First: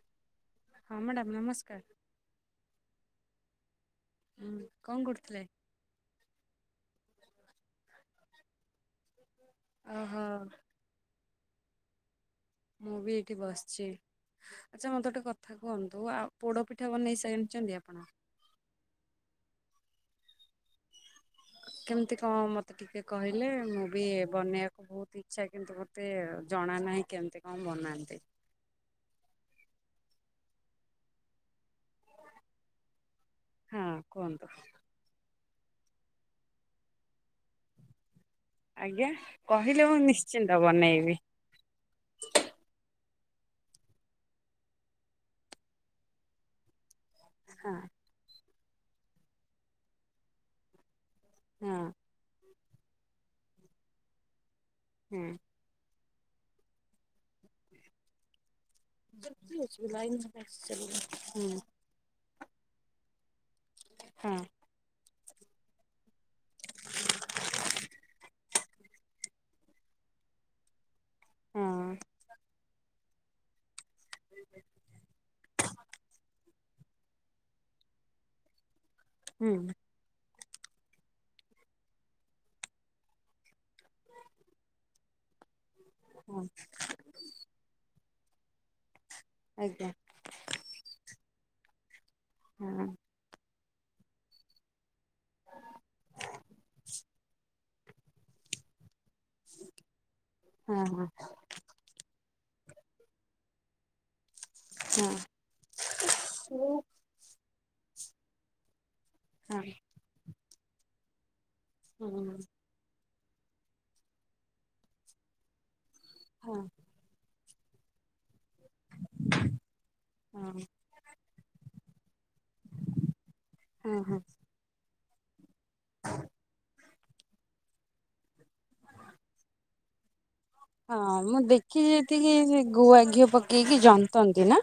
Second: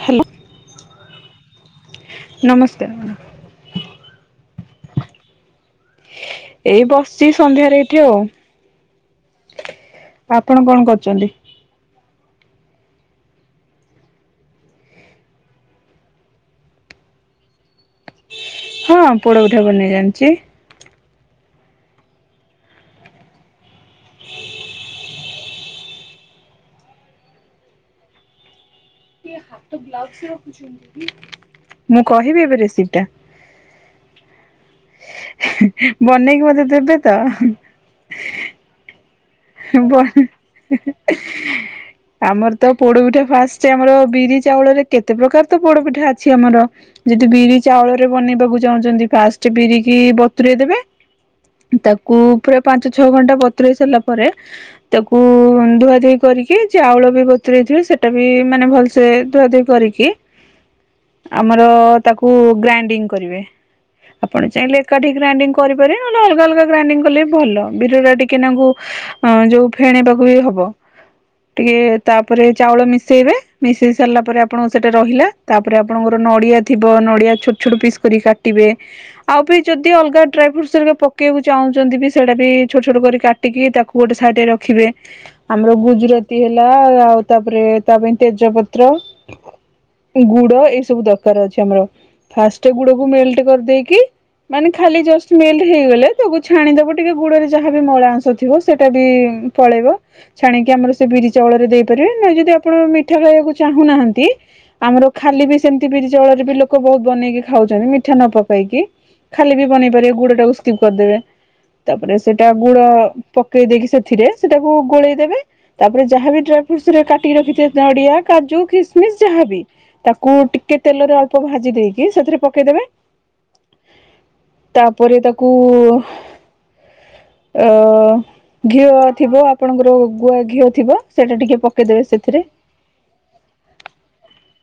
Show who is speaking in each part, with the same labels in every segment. Speaker 1: Hello.
Speaker 2: ମାମଡ଼ା ନମସ୍କାର।
Speaker 1: ନମସ୍କାର।
Speaker 2: କଁ କରୁଥିଲେ?
Speaker 1: ଏଇ ବସ୍ ଚି ସନ୍ଧ୍ୟାରେ ଏଠି ଆଉ।
Speaker 2: ଓହୋ
Speaker 1: ଆପଣ କଣ କରୁଚନ୍ତି?
Speaker 2: ମୁଁ ବି ଏଠି ବସ୍ ଚି। ଆଚ୍ଛା ମତେ ଗୋଟେ କଥା କୁହନ୍ତୁ ଆ ପୋଡ ପିଠା ବନେଇ ସେଣିଚନ୍ତି ଆପଣ?
Speaker 1: ହଁ ପୋଡପିଠା ବନେଇ ଜାଣିଚି।
Speaker 2: କେମ୍ ତି କଁ ମତେ ଟିକେ କହିଲେ ମୁଁ ବି ବନେଇବାକୁ ବହୁତ୍ ଇଚ୍ଛା କିନ୍ତୁ ମତେ ଜଣା ନାହିଁ କେମ୍ ତି କଁ ବନାନ୍ତି।
Speaker 1: ମୁଁ କହିବି ଏବେ ରେସିପିଟା।
Speaker 2: ହଁ କୁହନ୍ତୁ।
Speaker 1: ବନେଇକି ମତେ ଦେବେ ତ
Speaker 2: ଆଜ୍ଞା। କହିଲେ ମୁଁ
Speaker 1: ବ [unintelligible]
Speaker 2: ନିଶ୍ଚିନ୍ତ ବନେଇବି
Speaker 1: ଆମର ତ ପୋଡପିଠା ଫାଷ୍ଟ୍ ଆମର ବିରି ଚାଉଳରେ କେତେ ପ୍ରକାର ତ ପୋଡପିଠା ଅଛି ଆମର। ଯଦି ବିରି
Speaker 2: ହଁ
Speaker 1: ଚାଉଳ ରେ ବନେଇବାକୁ ଚାହୁଁଚନ୍ତି ଫାଷ୍ଟ୍ ବିରି କି ବତୁରଇ ଦେବେ
Speaker 2: ହଁ।
Speaker 1: ତାକୁ ପୁରା ପାଞ୍ଚ ଛଅ ଘଣ୍ଟା ବତୁରଇ ସାରିଲା ପରେ ତାକୁ
Speaker 2: ହୁଁ
Speaker 1: ଧୁଆ ଧୁଇ କରିକି ଚାଉଳ ବି ବତୁରଇ ଥିବେ ସେଟା ବି ମାନେ ଭଲ୍ ସେ ସେ ଧୁଆ ଧୁଇ କରିକି
Speaker 2: [unintelligible]
Speaker 1: ଆମର ତାକୁ ଗ୍ରାଇଣ୍ଡିଙ୍ଗ କରିବେ
Speaker 2: ହଁ
Speaker 1: ଆପଣ ଚାହିଁଲେ ଏକାଠି ଗ୍ରାଇଣ୍ଡିଙ୍ଗ କରିପାରିବେ ନହେଲେ ଅଲଗା ଅଲଗା ଗ୍ରାଇଣ୍ଡିଂ କଲେ ଭଲ ବିରି ଟିକେ ନାଙ୍କୁ ହଁ ଯୋଉ ଫେଣେଇବାକୁ ବି ହବ
Speaker 2: ହଁ
Speaker 1: ଟିକେ ତାପରେ ଚାଉଳ ମିଶେଇବେ ମିଶେଇ ସାରିଲା ପରେ ଆପଣଙ୍କ ସେଟା ରହିଲା ତାପରେ ଆପଣଙ୍କର ନଡ଼ିଆ ଥିବ ନଡ଼ିଆ ଛୋଟ ଛୋଟ ପିସ୍ କର କାଟିବେ ଆଉ
Speaker 2: ହୁଁ
Speaker 1: ବି ଯଦି ଅଲଗା ଡ୍ରାଇ ଫ୍ରୁଟ୍ସ ହେରିକା ପକେବାକୁ ଚାହୁଛନ୍ତି ବି ସେଇଟା ବି ଛୋଟ ଛୋଟ କରି କା କାଟିକି ତାକୁ ଗୋଟେ ସାଇଟିରେ ରଖିବେ ଆମର ଗୁଜୁରାତି
Speaker 2: ହଁ
Speaker 1: ହେଲା, ଆଉ ତାପରେ ତାପାଇଁ ତେଜ ପତ୍ର
Speaker 2: ଆଜ୍ଞା।
Speaker 1: ଗୁଡ଼ ଏଇ ସବୁ ଦରକାର ଅଛି ଆମର ଫାଷ୍ଟ
Speaker 2: ହଁ।
Speaker 1: ଗୁଡ଼କୁ ମେଲ୍ଟ କରିଦେଇକି ମାନେ ଖାଲି ଜଷ୍ଟ ମେଲ୍ଟ ହେଇଗଲେ ତାକୁ ଛାଣିଦବ ଟିକେ ଗୁଡ଼ରେ ଯାହାବି ମଳା ଅଂଶ ଥିବ ସେଇଟା ବି ପଳେଇବ ଛାଣିକି
Speaker 2: ହଁ
Speaker 1: ଆମର
Speaker 2: ହଁ
Speaker 1: ସେ ବିରି ଜଳରେ ଦେଇପାରିବେ ନାଇ ଯଦି ଆପଣ ମିଠା ଖାଇବାକୁ ଚାହୁଁନାହାନ୍ତି ଆମର ଖାଲି ବି ସେମିତି ବିରି ଚାଉଳରେ ବି
Speaker 2: ହଁ
Speaker 1: ଲୋକ ବହୁତ ବନେଇକି ଖାଉଛନ୍ତି ମିଠା ନ ପକେଇକି। ଖାଲି ବି
Speaker 2: ହଁ
Speaker 1: ବନେଇ ପାରିବେ ଗୁଡ଼ ଟାକୁ ସ୍କିପ୍ କରିଦେବେ ତାପରେ ସେଟା
Speaker 2: ହଁ
Speaker 1: ଗୁଡ଼ ପକେଇ ଦେଇକି ସେଥିରେ ସେଟାକୁ ଗୋଳେଇଦେବେ ତାପରେ ଯାହା ବି ଡ୍ରା ଫ୍ରୁଟସ ରେ କାଟିକି ରଖିଥିବେ ନଡ଼ିଆ, କାଜୁ ଖିସିମିସ୍, ଯାହାବି ତାକୁ
Speaker 2: ହଁ
Speaker 1: ଟିକେ ତେଲରେ ଅଳ୍ପ ଭାଜି ଦେଇକି ସେଥିରେ ପକେଇଦେବେ
Speaker 2: ହଁ, ହଁ।
Speaker 1: ତାପରେ ତାକୁ ଅ ଘିଅ ଥିବ ଆପଣଙ୍କର ଗୁଆ ଘିଅ ଥିବ
Speaker 2: ହଁ ମୁଁ
Speaker 1: ସେଇଟା ଟିକେ
Speaker 2: ଦେଖିଛି
Speaker 1: ପକେଇଦେବେ
Speaker 2: ଯେତିକି
Speaker 1: ସେଥିରେ
Speaker 2: ସେ ଗୁଆ ଘିଅ ପକେଇକି ଜନ୍ତନ୍ତି ନା।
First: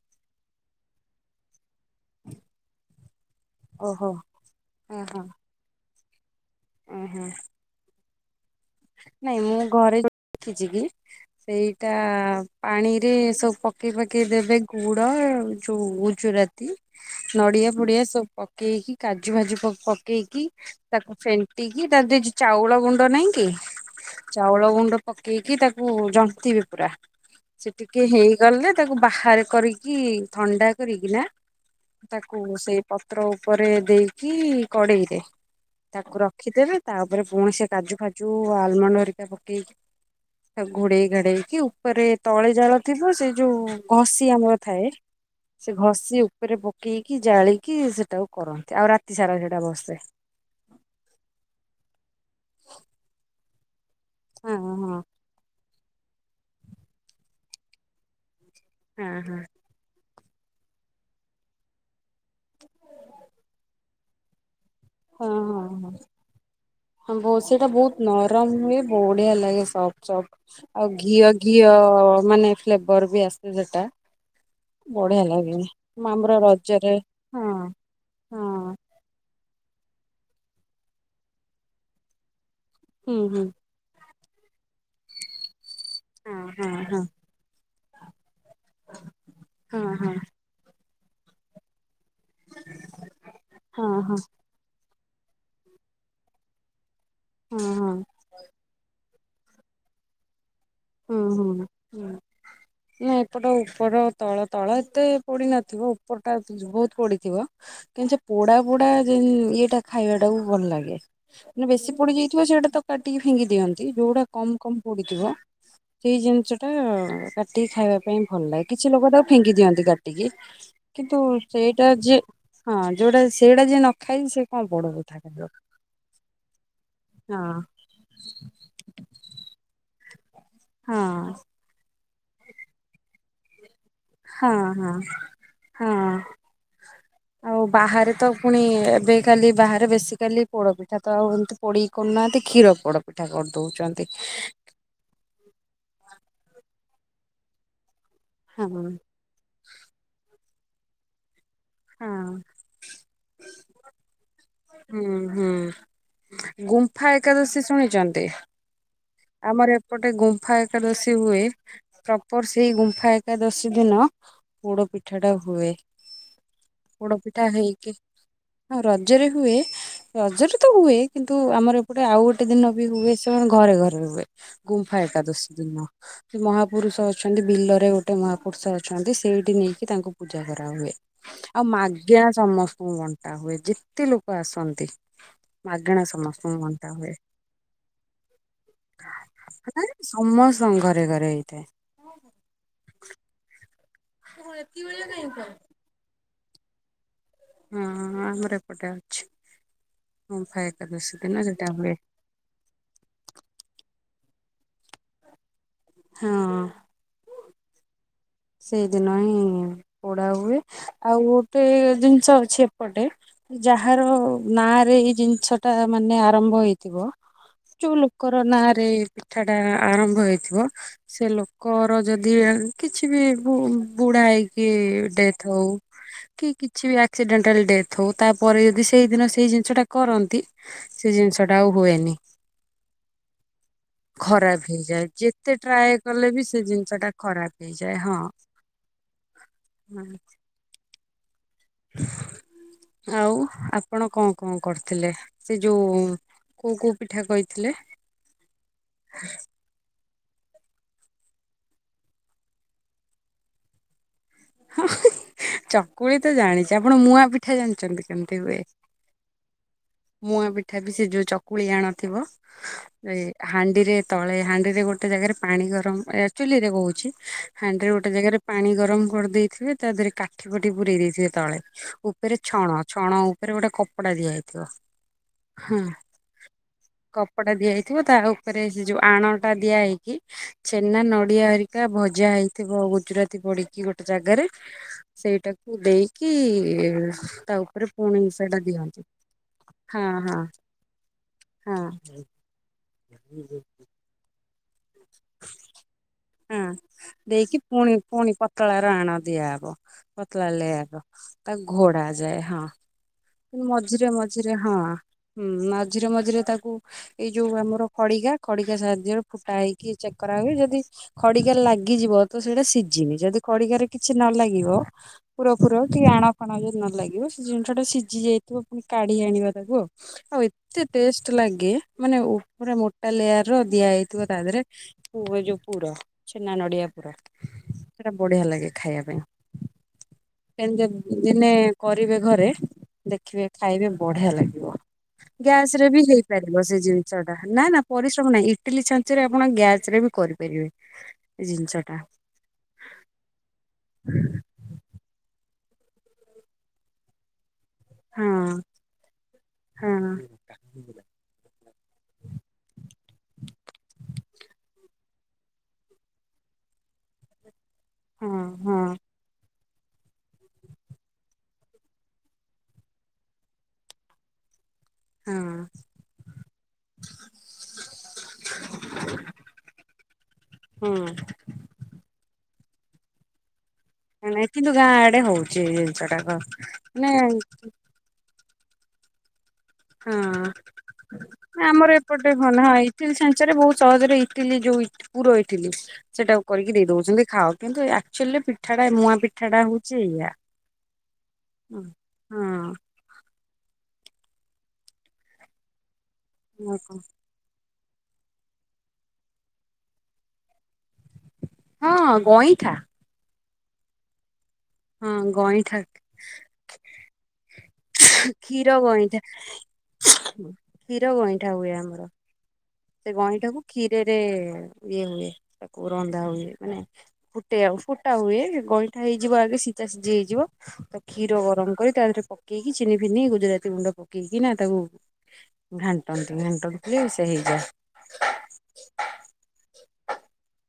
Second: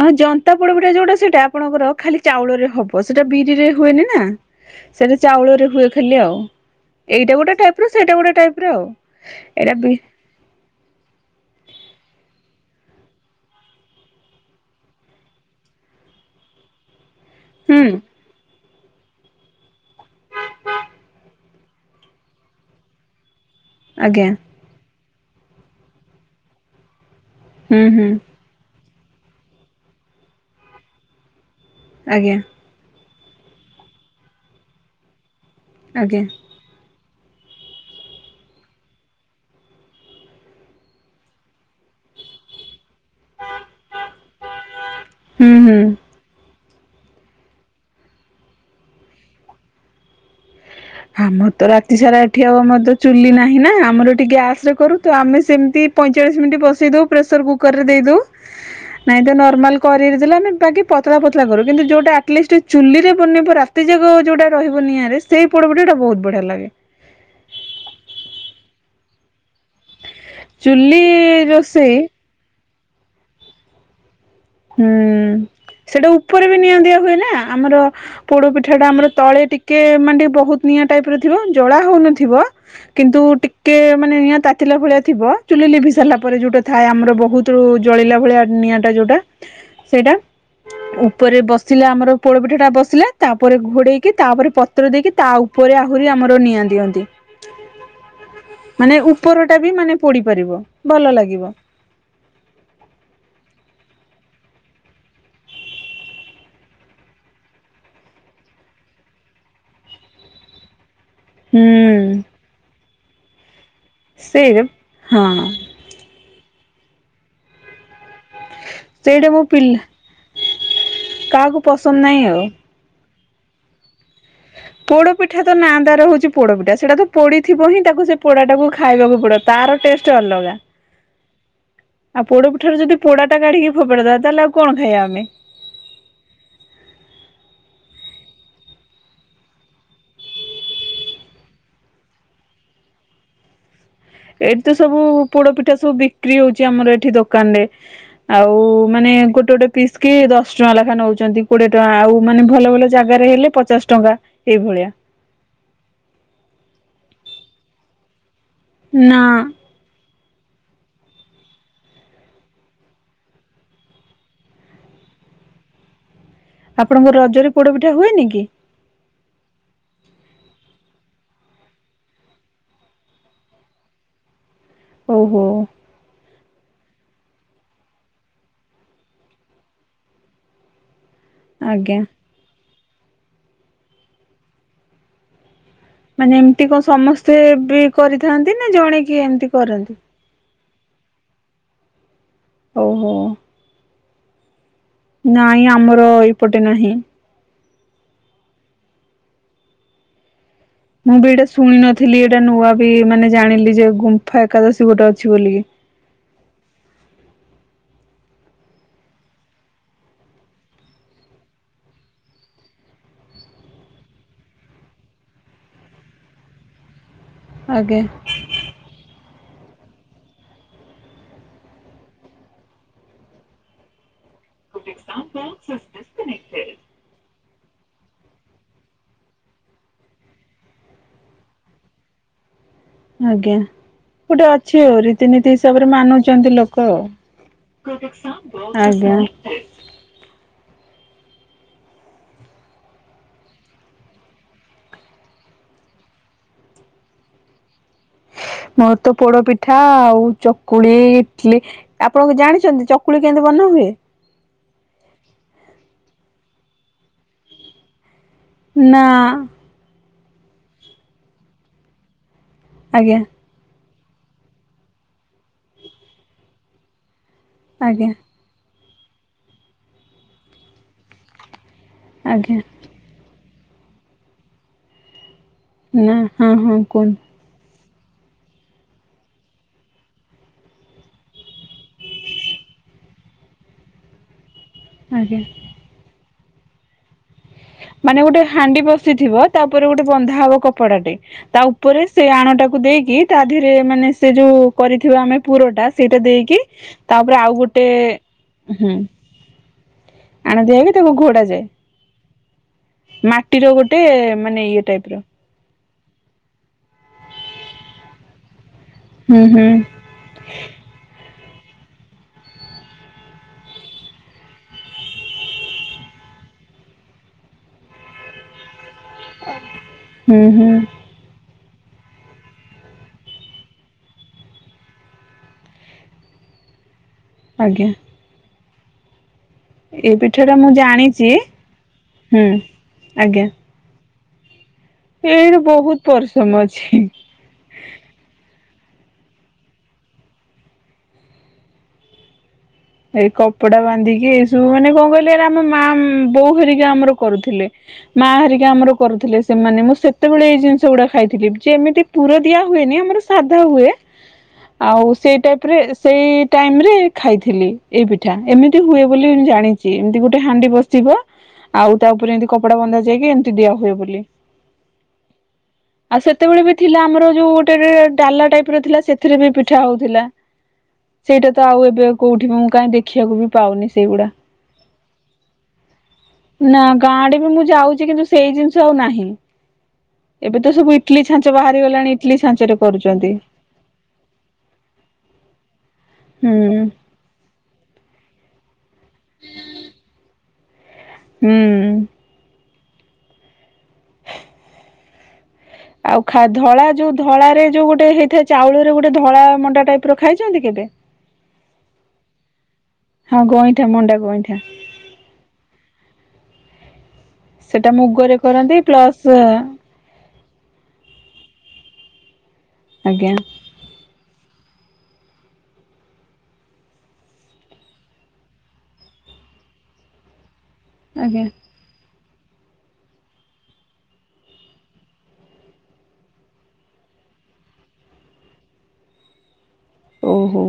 Speaker 1: ହଁ ଜନ୍ତା ପୋଡବିଟା ଯୋଉଟା ସେଇଟା ଆପଣଙ୍କର ଖାଲି ଚାଉଳରେ ହବ। ସେଟା ବିରିରେ ହୁଏନି
Speaker 2: ଓହୋ।
Speaker 1: ନା ସେଟା
Speaker 2: ଓହୋ
Speaker 1: ଚାଉଳରେ ହୁଏ ଖାଲି ଆଉ
Speaker 2: ଓହୋ
Speaker 1: ଏଇଟା ଗୋଟେ ଟାଇପ ସେଇଟା ଗୋଟେ ଟାଇପ୍ ର ଆଉ।
Speaker 2: ନାଇଁ ମୁଁ
Speaker 1: ଏଇଟା ବି
Speaker 2: ଘରେ ଦେଖିଛି କି ସେଇଟା ପାଣିରେ ସବୁ ପକେଇ ପକେଇ ଦେବେ ଗୁଡ଼ ଯୋଉ ଗୁଜୁରାତି ନଡିଆ
Speaker 1: ହୁଁ
Speaker 2: ପୁଡିଆ ସବୁ ପକେଇକି କାଜୁ, ଭାଜୁ ପ ପକେଇକି ତାକୁ ଫେଣ୍ଟିକି ତା ଦେ ଚାଉଳ ଗୁଣ୍ଡ ନାଇଁ କି
Speaker 1: ଆଜ୍ଞା।
Speaker 2: ଚାଉଳ ଗୁଣ୍ଡ ପକେଇକି ତାକୁ ଜନ୍ତିବେ ପୂରା ସେ
Speaker 1: ହୁଁ
Speaker 2: ଟିକେ
Speaker 1: ହୁଁ
Speaker 2: ହେ ଗଲେ ତାକୁ ବାହାରେ କରିକି ଥଣ୍ଡା କରିକିନା
Speaker 1: ଆଜ୍ଞା
Speaker 2: ତାକୁ ସେ ପତ୍ର ଉପରେ ଦେଇକି କଡ଼େଇରେ
Speaker 1: ଆଜ୍ଞା
Speaker 2: ତାକୁ ରଖିଦେବେ ତାପରେ ଫୁଣି ସେ କାଜୁ, ଫାଜୁ, ଆଲମଣ୍ଡ ହରିକା ପକେଇକି ଘୋଡେଇ ଘାଡେଇକି ଉପରେ ତଳେ ଜାଳ ଥିବ ସେ ଯୋଉ ଘଷି ଆମର ଥାଏ
Speaker 1: ହୁଁ
Speaker 2: ସେ
Speaker 1: ହୁଁ।
Speaker 2: ଘଷି ଉପରେ ପକେଇକି ଜାଳିକି ସେଟାକୁ କରନ୍ତି ଆଉ ରାତି ସାରା ସେଟା ବସେ।
Speaker 1: ଆମର ତ ରାତି ସାରା ଏଠି ଆଉ ଆମର ତ ଚୁଲି ନାହିଁ ନା ଆମର ଏଠି
Speaker 2: ହଁ
Speaker 1: ଗ୍ୟାସ୍ ରେ କରୁ
Speaker 2: ହଁ।
Speaker 1: ତ ଆମେ ସେମିତି ପଇଁଚାଳିଶ ମିନିଟ୍ ବସେଇ ଦେବୁ ପ୍ରେସର କୁକରରେ ଦେଇଦେବୁ
Speaker 2: ହଁ
Speaker 1: ନାଇଁ ତ
Speaker 2: ହଁ।
Speaker 1: ନର୍ମାଲ କଡେଇରେ ଦେଲେନେ ବାକି ପତଳା ପତଳା କରୁ କିନ୍ତୁ ଯୋଉଟା ଆଟଲିଷ୍ଟ ଚୁଲି ରେ ବନେଇବ ରାତି ଯାକ ଯୋଉଟା ରହିବ ନିଆଁରେ
Speaker 2: ହଁ
Speaker 1: ସେଇ
Speaker 2: ହଁ ହଁ
Speaker 1: ପୋଡ଼ପିଠାଟା ବହୁତ ବଢ଼ିଆ ଲାଗେ।
Speaker 2: ହଁ ସେଇଟା ବହୁତ ନରମ ହୁଏ, ବଢ଼ିଆ ଲାଗେ ସଫ୍ଟ୍ ସଫ୍ଟ। ଆଉ
Speaker 1: ଚୁଲି
Speaker 2: ଘିଅ, ଘିଅ
Speaker 1: ରୋଷେଇ
Speaker 2: ମାନେ ଫ୍ଲେବର ବି ଆସେ ସେଟା।
Speaker 1: ହୁଁ
Speaker 2: ବଢିଆ ଲାଗେ।
Speaker 1: ସେଟା
Speaker 2: ଆମର
Speaker 1: ଉପରେ ବି ନିଆଁ
Speaker 2: ରଜରେ
Speaker 1: ଦିଆ ହୁଏନା
Speaker 2: ହଁ
Speaker 1: ଆମର ପୋଡ଼
Speaker 2: ହଁ।
Speaker 1: ପିଠା ଟା ଆମର ତଳେ ଟିକେ ମାନେ ବହୁତ ନିଆଁ ଟାଇପ୍ ର ଥିବ ଜଲା ହଉନଥିବ
Speaker 2: ହୁଁ
Speaker 1: କିନ୍ତୁ
Speaker 2: ହୁଁ
Speaker 1: ଟିକେ ମାନେ ନିଆଁ ତାତିଲା ଭଳିଆ ଥିବ ଚୁଲି ଲିିଭି ସାରିଲା ପରେ
Speaker 2: ହଁ
Speaker 1: ଯୋଉଟା ଥାଏ
Speaker 2: ହଁ
Speaker 1: ଆମର ବହୁତ୍। ତୁ ଜଳିଲା ଭଳିଆ ନିଆଁ ଟା ଯୋଉଟା ତୁ
Speaker 2: ହଁ ହଁ
Speaker 1: ସେଇଟା ଉପରେ ବସିଲା ଆମର ପୋଡ ପିଠା ଟା ବସିଲା ତାପରେ
Speaker 2: ହଁ ହଁ
Speaker 1: ଘୋଡେଇକି
Speaker 2: ହଁ
Speaker 1: ତାପରେ ପ ତ୍ର ଦେଇକି ତା ଉପରେ ଆହୁରି ଆମର ନିଆଁ ଦିଅନ୍ତି।
Speaker 2: ହଁ ହଁ।
Speaker 1: ମାନେ ଉପର ଟା ବି ମାନେ ପୋଡି ପାରିବ। ଭଲ
Speaker 2: ହଁ
Speaker 1: ଲାଗିବ
Speaker 2: ହଁ। ନା ଏପଟ ଉପର ତଳ ତଳ ଏତେ ପୋଡି ନଥିବ ଉପର ଟା ବହୁତ୍ ପୋଡିଥିବ। କିନ୍ତୁ ସେ ପୋଡା ପୋଡା ଯେ ଇଏଟା ଖାଇବାଟାକୁୁ ଭଲ ଲାଗେ। ମାନେ ବେଶୀ
Speaker 1: ହୁଁ
Speaker 2: ପୋଡି ଯାଇଥିବ ସେଇଟା ତ କାଟିକି ଫିଙ୍ଗି ଦିଅନ୍ତି ଯୋଉଟା କମ
Speaker 1: ସେଇଟା
Speaker 2: କମ ପୋଡିଥିବ।
Speaker 1: ହଁ
Speaker 2: ସେଇ ଜିନିଷ ଟା କାଟିକି ଖାଇବା ପାଇଁ ଭଲ ଲାଗେ କିଛି ଲୋକ ତାକୁ
Speaker 1: ସେଇଟା ମୋ
Speaker 2: ଫିଙ୍କି
Speaker 1: ପିଲା
Speaker 2: ଦିଅନ୍ତି କାଟିକି। କିନ୍ତୁ
Speaker 1: କାହାକୁ
Speaker 2: ସେଇଟା
Speaker 1: ପସନ୍ଦ
Speaker 2: ଯିଏ
Speaker 1: ନାହିଁ ଆଉ।
Speaker 2: ହଁ ଯୋଉଟା ସେଇଟା ଯିଏ ନ ଖାଇ ସେ କଣ
Speaker 1: ପୋଡ ପିଠା
Speaker 2: ଖାଇବ
Speaker 1: ତ ନାଁ ତାର ହଉଛି ପୋଡପିଠା ସେଇଟା ତ
Speaker 2: ହଁ
Speaker 1: ପୋଡିଥିବ ହିଁ। ତାକୁ ସେ ପୋଡା ଟାକୁ ଖାଇବାକୁ ପୋଡ ତାର ଟେଷ୍ଟ ଅଲଗା।
Speaker 2: ହଁ।
Speaker 1: ଆଉ ପୋଡ ପିଠାରେ ଯଦି ପୋଡା କାଢିକି ଫୋପଡାବା ତାହେଲେ
Speaker 2: ହଁ
Speaker 1: ଆଉ କଣ
Speaker 2: ହଁ
Speaker 1: ଖାଇବା ଆମେ?
Speaker 2: ହଁ ଆପ୍। ଆଉ ବାହାରେ ତ ପୁଣି ଏବେ କାଲି ବାହାରେ ବେଶୀ କାଲି ପୋଡପିଠା ତ ଆଉ ହଉ ପୋଡ଼ିକି କରୁନାହାନ୍ତି କ୍ଷୀର ପୋଡ଼ ପିଠା କରିଦଉଚନ୍ତି।
Speaker 1: ଏଇଠି ତ ସବୁ ପୋଡ ପିଠା ସବୁ ବିକ୍ରି ହଉଛି ଆମର ଏଠି ଦୋକାନ ରେ। ଆଉ
Speaker 2: ହଁ।
Speaker 1: ମାନେ ଗୋଟେ ଗୋଟେ ପିସ୍ କି ଦଶ ଟଙ୍କା ଲେଖା ନଉଚନ୍ତି। କୋଡିଏ ଟଙ୍କା
Speaker 2: ହଁ
Speaker 1: ଆଉ ମାନେ ଭଲ ଭଲ ଜାଗାରେ ହେଲେ ପଚାଶ ଟଙ୍କା ଏଇଭଳି
Speaker 2: ହୁଁ ହୁଁ ଗୁମ୍ଫା ଏକାଦଶୀ ଶୁଣିଚନ୍ତି?
Speaker 1: ନା।
Speaker 2: ଆମର ଏପଟେ ଗୁମ୍ଫା ଏକାଦଶୀ ହୁଏ। ପ୍ରପର ସେଇ ଗୁମ୍ଫା ଏକାଦଶୀ ଦିନ ପୋଡ ପିଠା ଟା ହୁଏ।
Speaker 1: ଆପଣଙ୍କ ରଜରେ ପୋଡ ପିଠା ହୁଏ ନିକି?
Speaker 2: ଆ ରଜରେ ହୁଏ। ରଜରେ ତ ହୁଏ କିନ୍ତୁ ଆମର ଏପଟେ ଆଉ ଗୋଟେ ଦିନ ବି ହୁଏ ସେ ଘରେ ଘରେ। ହୁଏ ଗୁମ୍ଫା ଏକା
Speaker 1: ଓହୋ
Speaker 2: ଦଶି ଦିନ। ସେ ମହାପୁରୁଷ ଅଛନ୍ତି ବିଲରେ ଗୋଟେ ମହାପୁରୁଷ ଅଛନ୍ତି ସେଇଠି ନେଇକି ତାଙ୍କୁ ପୂଜା କରାହୁଏ। ଆଉ
Speaker 1: ଆଜ୍ଞା।
Speaker 2: ମାଜ୍ଞା ସମସ୍ତଙ୍କୁ ବଣ୍ଟା ହୁଏ ଯେତେ ଲୋକ ଆସନ୍ତି। ମାଗଣା
Speaker 1: ମାନେ
Speaker 2: ସମସ୍ତଙ୍କୁ
Speaker 1: ଏମିତି କଣ
Speaker 2: ବଣ୍ଟା ହୁଏ
Speaker 1: ସମସ୍ତେ ବି କରିଥାନ୍ତି ନା ଜଣେ କିଏ ଏମତି
Speaker 2: ମାନେ
Speaker 1: କରନ୍ତି?
Speaker 2: ସମସ୍ତଙ୍କ ଘରେ ଘରେ ହେଇଥାଏ।
Speaker 1: ଓହୋ।
Speaker 2: [inaudible]
Speaker 1: ନାଇଁ ଆମର ଏପଟେ ନାହିଁ।
Speaker 2: ହଁ ହଁ ଆମର ଏପଟେ ଅଛି। ଗୁମ୍ଫା ଏକାଦ
Speaker 1: ମୁଁ ବି ଏଇଟା ଶୁଣି ନଥିଲି ଏଇଟା ନୂଆ ବି ମାନେ ଜାଣିଲି ଯେ ଗୁମ୍ଫା ଏକାଦଶୀ ଗୋଟେ ଅଛି ବୋଲିକି।
Speaker 2: ହଁ। ସେଇଦିନ ହିଁ ପୋଡା ହୁଏ ଆଉ ଗୋଟେ ଜିନିଷ ଅଛି ଏପଟେ। ଯାହାର ନାଁ ରେ ଏଇ ଜିନିଷ ଟା ମାନେ ଆରମ୍ଭ ହେଇଥିବ। ଯୋଉ
Speaker 1: ଆଜ୍ଞା
Speaker 2: ଲୋକର ନାଁରେ ପିଠା ଟା ଆରମ୍ଭ ହେଇଥିବ ସେ ଲୋକର ଯଦି ଏମିତି କିଛି ବି ବୁଢା ହେଇକି ଡେଥ୍ ହୋଉ। କି କିଛି ବି ଆକ୍ସିଡେଣ୍ଟ ହେଲେ ଡେଥ୍ ହଉ ତାପରେ ଯଦି ସେଇଦିନ ସେଇ ଜିନିଷ ଟା କରନ୍ତି ସେ ଜିନିଷ ଟା ଆଉ ହୁଏନି।
Speaker 1: ଆଜ୍ଞା ଗୋଟେ
Speaker 2: ଖରାପ
Speaker 1: ଅଛି ଆଉ
Speaker 2: ହେଇଯାଏ
Speaker 1: ରୀତିନୀତି
Speaker 2: ଯେତେ
Speaker 1: ହିସାବରେ
Speaker 2: ଟ୍ରାଏ କଲେ ବି
Speaker 1: ମାନୁଛନ୍ତି
Speaker 2: ସେ
Speaker 1: ଲୋକ
Speaker 2: ଜିନିଷ ଟା ଖରାପ ହେଇଯାଏ
Speaker 1: ଆଉ।
Speaker 2: ହଁ
Speaker 1: ଆଜ୍ଞା।
Speaker 2: [inaudible] ଆଉ ଆପଣ କଣ କଣ କରିଥିଲେ ସେ ଯୋଉ କୋଉ କୋଉ ପିଠା କହିଥିଲେ?
Speaker 1: ମୋର ତ ପୋଡପି ପିଠା ଆଉ ଚକୁଳି ଇଟଲି ଆପଣ ଜାଣିଛନ୍ତି ଚକୁଳି କେମିତି ବନା ହୁଏ?
Speaker 2: ହଁ ଚକୁଳି ତ ଜାଣିଛି ଆପଣ ମୁଆଁପିଠା ଜାଣିଛନ୍ତି କେମିତି ହୁଏ।
Speaker 1: ନା।
Speaker 2: ମୁଆଁ ପିଠା ବି ସେ ଯୋଉ ଚକୁଳି ଆଣଥିବ ଏ
Speaker 1: ଆଜ୍ଞା
Speaker 2: ହାଣ୍ଡିରେ ତଳେ ହାଣ୍ଡିରେ ଗୋଟେ ଜାଗାରେ ପାଣି ଗରମ ଚୁଲିରେ। [unintelligible] ହାଣ୍ଡିରେ
Speaker 1: ଆଜ୍ଞା
Speaker 2: ଗୋଟେ ଜାଗାରେ ପାଣି ଗରମ କରିଦେଇଥିବେ ତା ଦେହରେ କାଠି ଫାଟି ପୁରେଇ ଦେଇଥିବେ ତଳେ। ଉପରେ
Speaker 1: ଆଜ୍ଞା
Speaker 2: ଛଣ ଛଣ ଉପରେ ଗୋଟେ କପଡ଼ା ଦିଆଯାଇଥିବ।
Speaker 1: ନା ହଁ ହଁ କୁହନ୍ତୁ?
Speaker 2: କପଟା ଦିଆଯାଇଥିବ ତା ଉପରେ ସେ ଯୋଉ ଆଣ ଟା ଦିଆ ହେଇକି ଛେନା ନଡିଆ ହରିକା ଭଜା ହେଇଥିବ ଗୁଜୁରାତି ପଡିକି ଗୋଟେ ଜାଗାରେ
Speaker 1: ଆଜ୍ଞା।
Speaker 2: ସେଇଟାକୁ ଦେଇକି ତା ଉପରେ ପୁଣି
Speaker 1: ମାନେ ଗୋଟେ
Speaker 2: ସେଟା
Speaker 1: ହାଣ୍ଡି
Speaker 2: ଦିଅନ୍ତି
Speaker 1: ବଶିଥିବ ତାପରେ
Speaker 2: ହଁ
Speaker 1: ଗୋଟେ ବନ୍ଧା
Speaker 2: ହଁ
Speaker 1: ହବ କପଡାଟେ ତା
Speaker 2: ହଁ
Speaker 1: ଉପରେ ସେଇ ଆଣୁଟାକୁ ଦେଇ କି ତା ଦେହରେ ମାନେ ସେ ଯୋଉ କରିଥିବା ଆମେ ପୁର ଟା ସେଇଟା ଦେଇକି
Speaker 2: ହଁ
Speaker 1: ତାପରେ ଆଉ
Speaker 2: ଦେଇକି
Speaker 1: ଗୋଟେ
Speaker 2: ପୁଣି ପୁଣି ପତଳାର
Speaker 1: ହୁଁ
Speaker 2: ଆଣ ଦିଆହବ ପତଳା
Speaker 1: ଆଣ
Speaker 2: ଲେ
Speaker 1: ଦିଆହେଇକି
Speaker 2: ଆଗ
Speaker 1: ତାକୁ ଘୋଡା
Speaker 2: ତା
Speaker 1: ଯାଏ
Speaker 2: ଘୋଡ଼ ଆ ଯଏ ହଁ
Speaker 1: ମାଟିର ଗୋଟେ
Speaker 2: ମଝିରେ ମଝିରେ
Speaker 1: ମାନେ
Speaker 2: ହଁ
Speaker 1: ଇଏ ଟାଇପର।
Speaker 2: ହୁଁ ମଝିରେ ମଝିରେ ତାକୁ ଏଇ ଯୋଉ ଆମର ଖଡିିକା ଖଡିିକା ସାହାଯ୍ୟରେ
Speaker 1: ହୁଁ
Speaker 2: ଫୁଟା
Speaker 1: ହୁଁ
Speaker 2: ହେଇକି ଚେକ୍ କରା ହୁଏ ଯଦି ଖଡ଼ିକା ଲାଗିଯିବ ତ ସେଇଟା ସିଝିନି ଯଦି ଖଡିକାରେ କିଛି ନ ଲାଗିବ ପୁର ଫୁର କି ଆଣ ଫାଣ ଯି ନ ଲାଗିବ ସେ ଜିନିଷ ଟା ସ ଜି ଯାଇଥିବ ପୁଣି କାଢି ଆଣିବା ତାକୁ ଆ
Speaker 1: ହୁଁ
Speaker 2: ଆଉ
Speaker 1: ହୁଁ
Speaker 2: ଏତେ ଟେଷ୍ଟ ଲାଗେ ମାନେ ଉପରେ ମୋଟା ଲେୟାର ର ଦିଆଯାଇଥିବ ତା ଦେହରେ ପୁ ଯୋଉ ପୁର ଛେନା ନଡିଆ ପୁର।
Speaker 1: ଆଜ୍ଞା।
Speaker 2: ସେଟା ବଢିଆ ଲାଗେ ଖାଇଆ ପାଇଁ।
Speaker 1: ଏବେ
Speaker 2: କେମିତି ଦିନେ କରିବେ
Speaker 1: ହୁଁ
Speaker 2: ଘରେ ଦେଖିବେ
Speaker 1: ଆଜ୍ଞା
Speaker 2: ଖାଇବେ ବଢିଆ ଲାଗିବ।
Speaker 1: ଏଇର
Speaker 2: ଗ୍ୟାସ ରେ
Speaker 1: ବହୁତ
Speaker 2: ବି
Speaker 1: ପରିଶ୍ରମ
Speaker 2: ହେଇପାରିବ ସେ
Speaker 1: ଅଛି।
Speaker 2: ଜିନିଷ। ନା ନା ପରିଶ୍ରମ ନାହିଁ ଇଟିଲି ଛାଞ୍ଚରେ ଆପଣ ଗ୍ୟାସ ରେ ବି କରିପାରିବେ। ଏ ଜିନିଷ ଟା।
Speaker 1: ଏଇ କପଡା ବାନ୍ଧିକି ଏଇ ସବୁ ମାନେ କଣ କହିଲେ ଆମ ମା ବୋଉ ଘରିକା ଆମର କରୁଥିଲେ।
Speaker 2: ହଁ
Speaker 1: ମା ଘରିକା ଆମର କରୁଥିଲେ ସେମାନେ
Speaker 2: ହଁ
Speaker 1: ମୁଁ ସେତେବେଳେ ଏଇ ଜିନିଷ ଗୁଡା ଖାଇଥିଲି। [unintelligible] ଯେ ଏମିତି ପୁର ଦିଆ ହୁଏନି ଆମର ସାଧା ହୁଏ। ଆଉ ସେଇ ଟାଇପରେ ସେଇ ଟାଇମ୍ ରେ ଖାଇଥିଲି। ଏଇ
Speaker 2: ହଁ
Speaker 1: ପିଠା
Speaker 2: ହଁ
Speaker 1: ଏମିତି ହୁଏ ବୋଲି ଜାଣିଛି ଏମିତି ଗୋଟେ ହାଣ୍ଡି ବସିବ ଆଉ ତା ଉପରେ ଏମିତି କପଡା ବନ୍ଧା ଯାଇକି ଏମିତି ଦିଆ ହୁଏ ବୋଲି।
Speaker 2: ହଁ।
Speaker 1: ଆଉ ସେତେବେଳେ ବି ଥିଲା ଆମର ଯୋଉ ଗୋଟେ ଡାଲା ଟାଇପ ର ଥିଲା ସେଥିରେ ବି ପିଠା ହଉଥିଲା
Speaker 2: ହୁଁ
Speaker 1: ସେଇଟା ତ ଆଉ ଏବେ କୋଉଠି ମୁଁ କାଇହିଁ ଦେଖିବାକୁ ବି ପାଉନି ସେଇଗୁଡା
Speaker 2: ନାଇଁ କିନ୍ତୁ ଗାଁ ଆଡେ ହଉଛି ଏଇ ଜିନିଷ ଟାକ
Speaker 1: ନା
Speaker 2: ମାନେ ହଁ
Speaker 1: ଗାଁଡେ ବି ମୁଁ ଯାଉଛି କିନ୍ତୁ ସେଇ ଜିନିଷ ଆଉ ନାହିଁ ଏବେ ତ ସବୁ ଇଟଲି ଛାଞ୍ଚ
Speaker 2: ହଁ ଆମର
Speaker 1: ବାହାରିଗଲାଣି
Speaker 2: ଏପଟେ
Speaker 1: ଇଟଲି
Speaker 2: ଘନ
Speaker 1: ଛାଞ୍ଚରେ
Speaker 2: ହଁ ଇଟିଲି
Speaker 1: କରୁଛନ୍ତି
Speaker 2: ସାଞ୍ଚ ରେ ବହୁତ ସହଜରେ ଇଟିଲି ଯୋଉ ପୁର ଇଥିଲି ସେଟାକୁ
Speaker 1: ହୁଁ
Speaker 2: କରିକି ଦେଇ ଦଉଛନ୍ତି ଖାଅ କିନ୍ତୁ ଆଚୁଆଲି ପିଠାଟା ନୂଆ ପିଠାଟା ହଉଛି ଇଆ
Speaker 1: ହୁଁ।
Speaker 2: ହଁ।
Speaker 1: ଆଉ ଖା
Speaker 2: ଆଉ
Speaker 1: ଧଳା
Speaker 2: କଣ
Speaker 1: ଯୋଉ ଧଳରେ ଯୋଉ ଗୋଟେ ହେଇଥାଏ ଚାଉଳ ରେ ଗୋଟେ ଧଳା ମଣ୍ଡା ଟାଇପ ର ଖାଇଛନ୍ତି କେବେ
Speaker 2: ହଁ ଗଇଁଠା
Speaker 1: ହଁ ଗଇଁଠା ମଣ୍ଡା ଗଇଁଠା
Speaker 2: ହଁ ଗଇଁଠା
Speaker 1: ସେଟା ମୁଗରେ
Speaker 2: କ୍ଷୀର
Speaker 1: କରନ୍ତି
Speaker 2: ଗଇଁଠା
Speaker 1: ପ୍ଲସ
Speaker 2: କ୍ଷୀର ଗଇଁଠା ହୁଏ ଆମର ସେ
Speaker 1: ଆଜ୍ଞା
Speaker 2: ଗଇଁଟାକୁ କ୍ଷୀରରେ ଇଏ ହୁଏ ତାକୁ ରନ୍ଧା ହୁଏ ମାନେ ଫୁଟେ ଆଉ ଫୁଟା ହୁଏ ଗଇଁଠା ହେଇଯିବ ଆଗେ ସୀତା ସିଝି ହେଇଯିବ କ୍ଷୀର
Speaker 1: ଆଜ୍ଞା
Speaker 2: ଗରମ କରି ତାହରେ ପକେଇକି ଚିନି ଫିନି ଗୁଜୁରାତି ଗୁଣ୍ଡ ପକେଇକି ନା ତାକୁ ଘାଣ୍ଟନ୍ତି ଘାଣ୍ଟଟି ଫଲି ସେ ହେଇଯା
Speaker 1: ଓହୋ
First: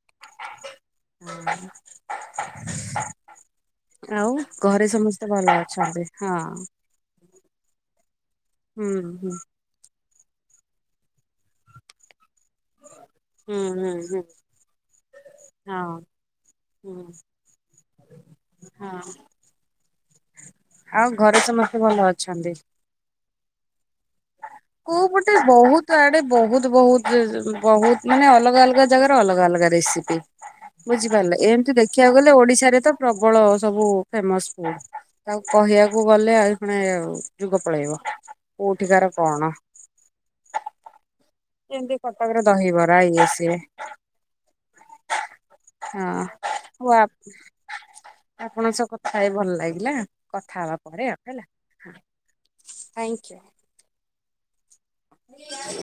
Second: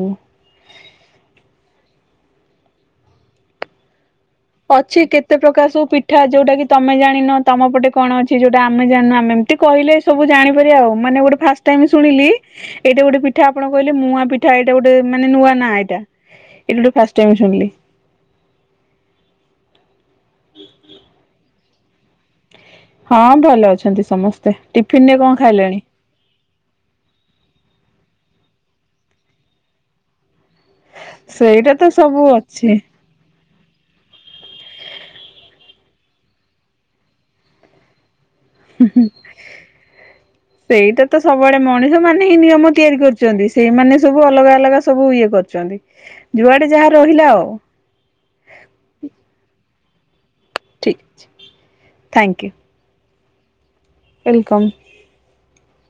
Speaker 2: ହଁ ଆଉ ଘରେ
Speaker 1: ଅଛି
Speaker 2: ସମସ୍ତେ
Speaker 1: କେତେ
Speaker 2: ଭଲ
Speaker 1: ପ୍ରକାର ସବୁ
Speaker 2: ଅଛନ୍ତି
Speaker 1: ପିଠା ଯୋଉଟା
Speaker 2: ହଁ
Speaker 1: କି ତମେ ଜାଣିନ ତମ ପଟେ କଣ ଅଛି ଯୋଉଟା ଆମେ
Speaker 2: ହୁଁ
Speaker 1: ଜାଣିନ ଆମେ ଏମତି କହିଲେ ସବୁ ଜାଣିପାରିବା ଆଉ ମାନେ ଗୋଟେ ଫାଷ୍ଟ ଟାଇମ ଶୁଣିଲି ଏଇଟା ଗୋଟେ ପିଠା
Speaker 2: ହୁଁ
Speaker 1: ଆପଣ
Speaker 2: ହୁଁ
Speaker 1: କହିଲେ
Speaker 2: ହୁଁ ହୁଁ
Speaker 1: ମୁଆ ପିଠା ଏଇଟା ଗୋଟେ ମାନେ ନୂଆ ନାଁ
Speaker 2: ହଁ
Speaker 1: ଏଇଟା। ଏଇଠୁ
Speaker 2: ହୁଁ
Speaker 1: ଫାଷ୍ଟ ଟାଇମ୍ ଶୁଣିଲି।
Speaker 2: ହଁ।
Speaker 1: ହୁଁ
Speaker 2: ଆଉ ଘରେ ସମସ୍ତେ ଭଲ ଅଛନ୍ତି।
Speaker 1: ହଁ ଭଲ ଅଛନ୍ତି ସମସ୍ତେ ଟିଫିନ ରେ କଣ ଖାଇଲେଣି?
Speaker 2: ତ ଆଡେ ବହୁତ ବହୁତ ବହୁତ ମାନେ ଅଲଗା ଅଲଗା ଜାଗାରେ ଅଲଗା ଅଲଗା ରେସିପି। ବୁଝିପାରିଲେ
Speaker 1: ସେଇଟା
Speaker 2: ଏମତି
Speaker 1: ତ
Speaker 2: ଦେଖିବାକୁ
Speaker 1: ସବୁ
Speaker 2: ଗଲେ
Speaker 1: ଅଛି
Speaker 2: ଓଡିଶାରେ ତ ପ୍ରବଳ ସବୁ ଫେମସ ଫୁଡ। ତାକୁ କହିବାକୁ ଗଲେ ଆଉ ପୁଣେ ଯୁଗ ପଳେଇବ କୋଉଠିକାର କଣ?
Speaker 1: ସେଇଟା ତ ସବୁଆଡେ
Speaker 2: ଯେମିତି
Speaker 1: ମଣିଷ ମାନେ ହିଁ
Speaker 2: କଟକରେ
Speaker 1: ନିୟମ
Speaker 2: ଦହିବରା
Speaker 1: ତିଆରି
Speaker 2: ଇଏ
Speaker 1: କରୁଛନ୍ତି
Speaker 2: ସିଏ
Speaker 1: ସେଇମାନେ ସବୁ ଅଲଗା ଅଲଗା ସବୁ ଇଏ କରୁଛନ୍ତି। ଯୁଆଡେ ଯାହା ରହିଲା ଆଉ
Speaker 2: ଆପଣ ସ କଥା ହେଇକି ଭଲ ଲାଗିଲା। କଥା ହବା
Speaker 1: ଠିକ
Speaker 2: ପରେ
Speaker 1: ଥ୍ୟାଙ୍କ
Speaker 2: କାହିଁକି?
Speaker 1: ୱେଲକମ୍।
Speaker 2: [inaudible]